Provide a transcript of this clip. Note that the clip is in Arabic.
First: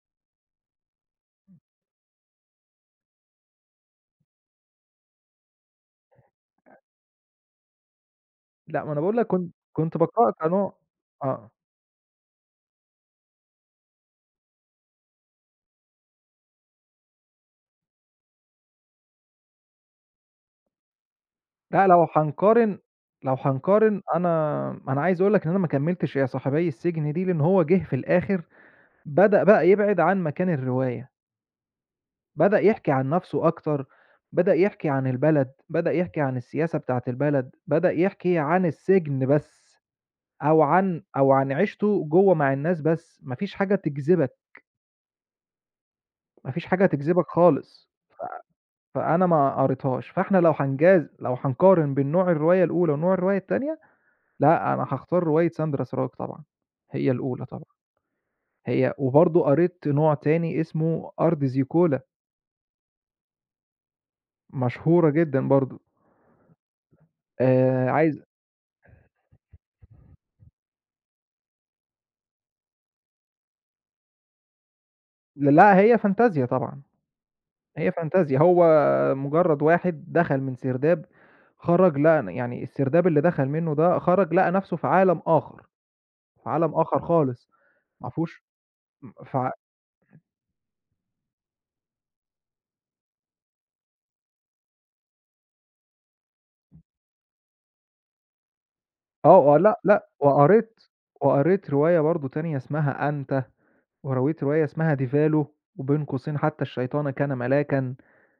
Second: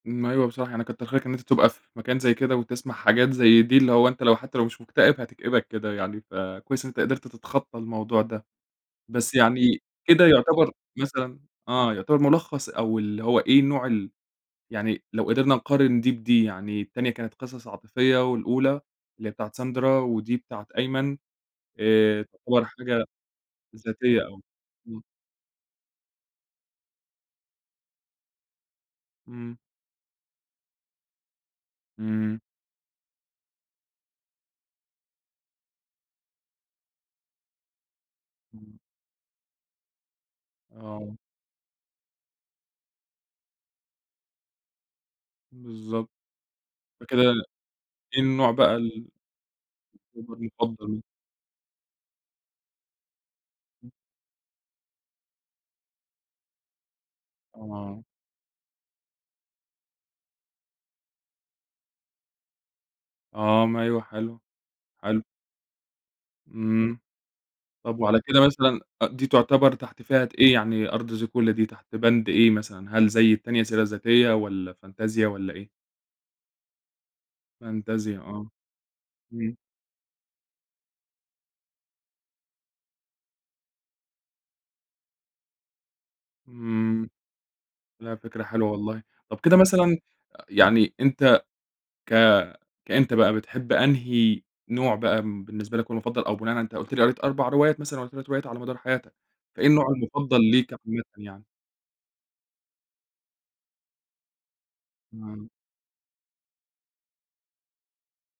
ما أيوه بصراحة، يعني كتّر خيرك إن أنت تبقى في مكان زي كده، وتسمع حاجات زي دي، اللي هو أنت، لو حتى لو مش مكتئب، هتكئبك كده يعني، فكويس إن أنت قدرت تتخطى الموضوع ده، لأ ما أنا باقول لك بس كنت يعني كنت كده باقرأها يُعتبر كنوع مثلًا آه. آه يُعتبر مُلَخّص أو اللي هو إيه نوع ال يعني لو قدرنا نقارن دي بدي، يعني التانية كانت قصص عاطفية والأولى اللي هي بتاعة ساندرا، ودي بتاعة أيمن لأ لو آآ تُعتبر هنقارن حاجة لو هنقارن، ذاتية أو أنا أنا إمم. عايز أقول لك إن أنا ما كمّلتش يا صاحبيّ السجن دي، لأن هو جه في الآخر بدأ امم. بقى يبعد عن مكان الرواية. إمم. بدأ يحكِي عن نفسه أكتر، بدأ يحكِي عن البلد، بدأ يحكِي عن السياسة بتاعة البلد، بدأ يحكِ عن السجن بس، أو عن آه. أو عن عيشته جوّه مع الناس بس، مافيش حاجة تجذبك. بالضبط. ما فيش حاجة فكده تجذبك خالص، إيه النوع بقى ف ال فأنا ما قريتهاش، فإحنا لو [unintelligible] مُفضل. هنجاز لو هنقارن بين نوع الرواية الأولى، ونوع الرواية التانية، لأ، أنا هاختار رواية ساندرا سراج طبعًا، هي الأولى طبعًا، آه. هي وبرضه قريت نوع تاني اسمه أرض زيكولا. آه ما أيوه حلو، مشهورة حلو. جدًا برضه. إمم، آآ طَب وعلى عايز كده مثلًا أ دي تُعتبر تحت فئة إيه يعني أرض زيكولا دي تحت بند إيه مثلًا، هل زي التانية سيرة ذاتية، والَّا فانتازيا والَّا ل إيه؟ لأ هي فانتازيا طبعًا، هي فانتازيا فانتازيا آه، هو إمم. مُجرّد واحد دخل من سرداب خرج لقى ن يعني السرداب اللي دخل منه ده، خرج، لقى نفسه في عالم آخر، في عالم آخر إمم، خالص، ما لا فيهوش فكرة حلوة والله. امم، ف طَب كده مثلًا أ يعني أنت ك كأنت بقى، بتحب أنهي نوع بقى م بالنسبة لك هو المُفَضّل، أو بناءً على أنت قُلت لي قريت 4 روايات مثلًا والَّا 3 روايات على مدار حياتك، آه فإيه ولأ، النوع لأ، المفضل ليك وقريت عامةً يعني؟ وقريت رواية برضه تانية اسمها أنت، ورويت رواية اسمها ديفالو وبين قوسين حتى "الشيطانَ كان ملاكًا".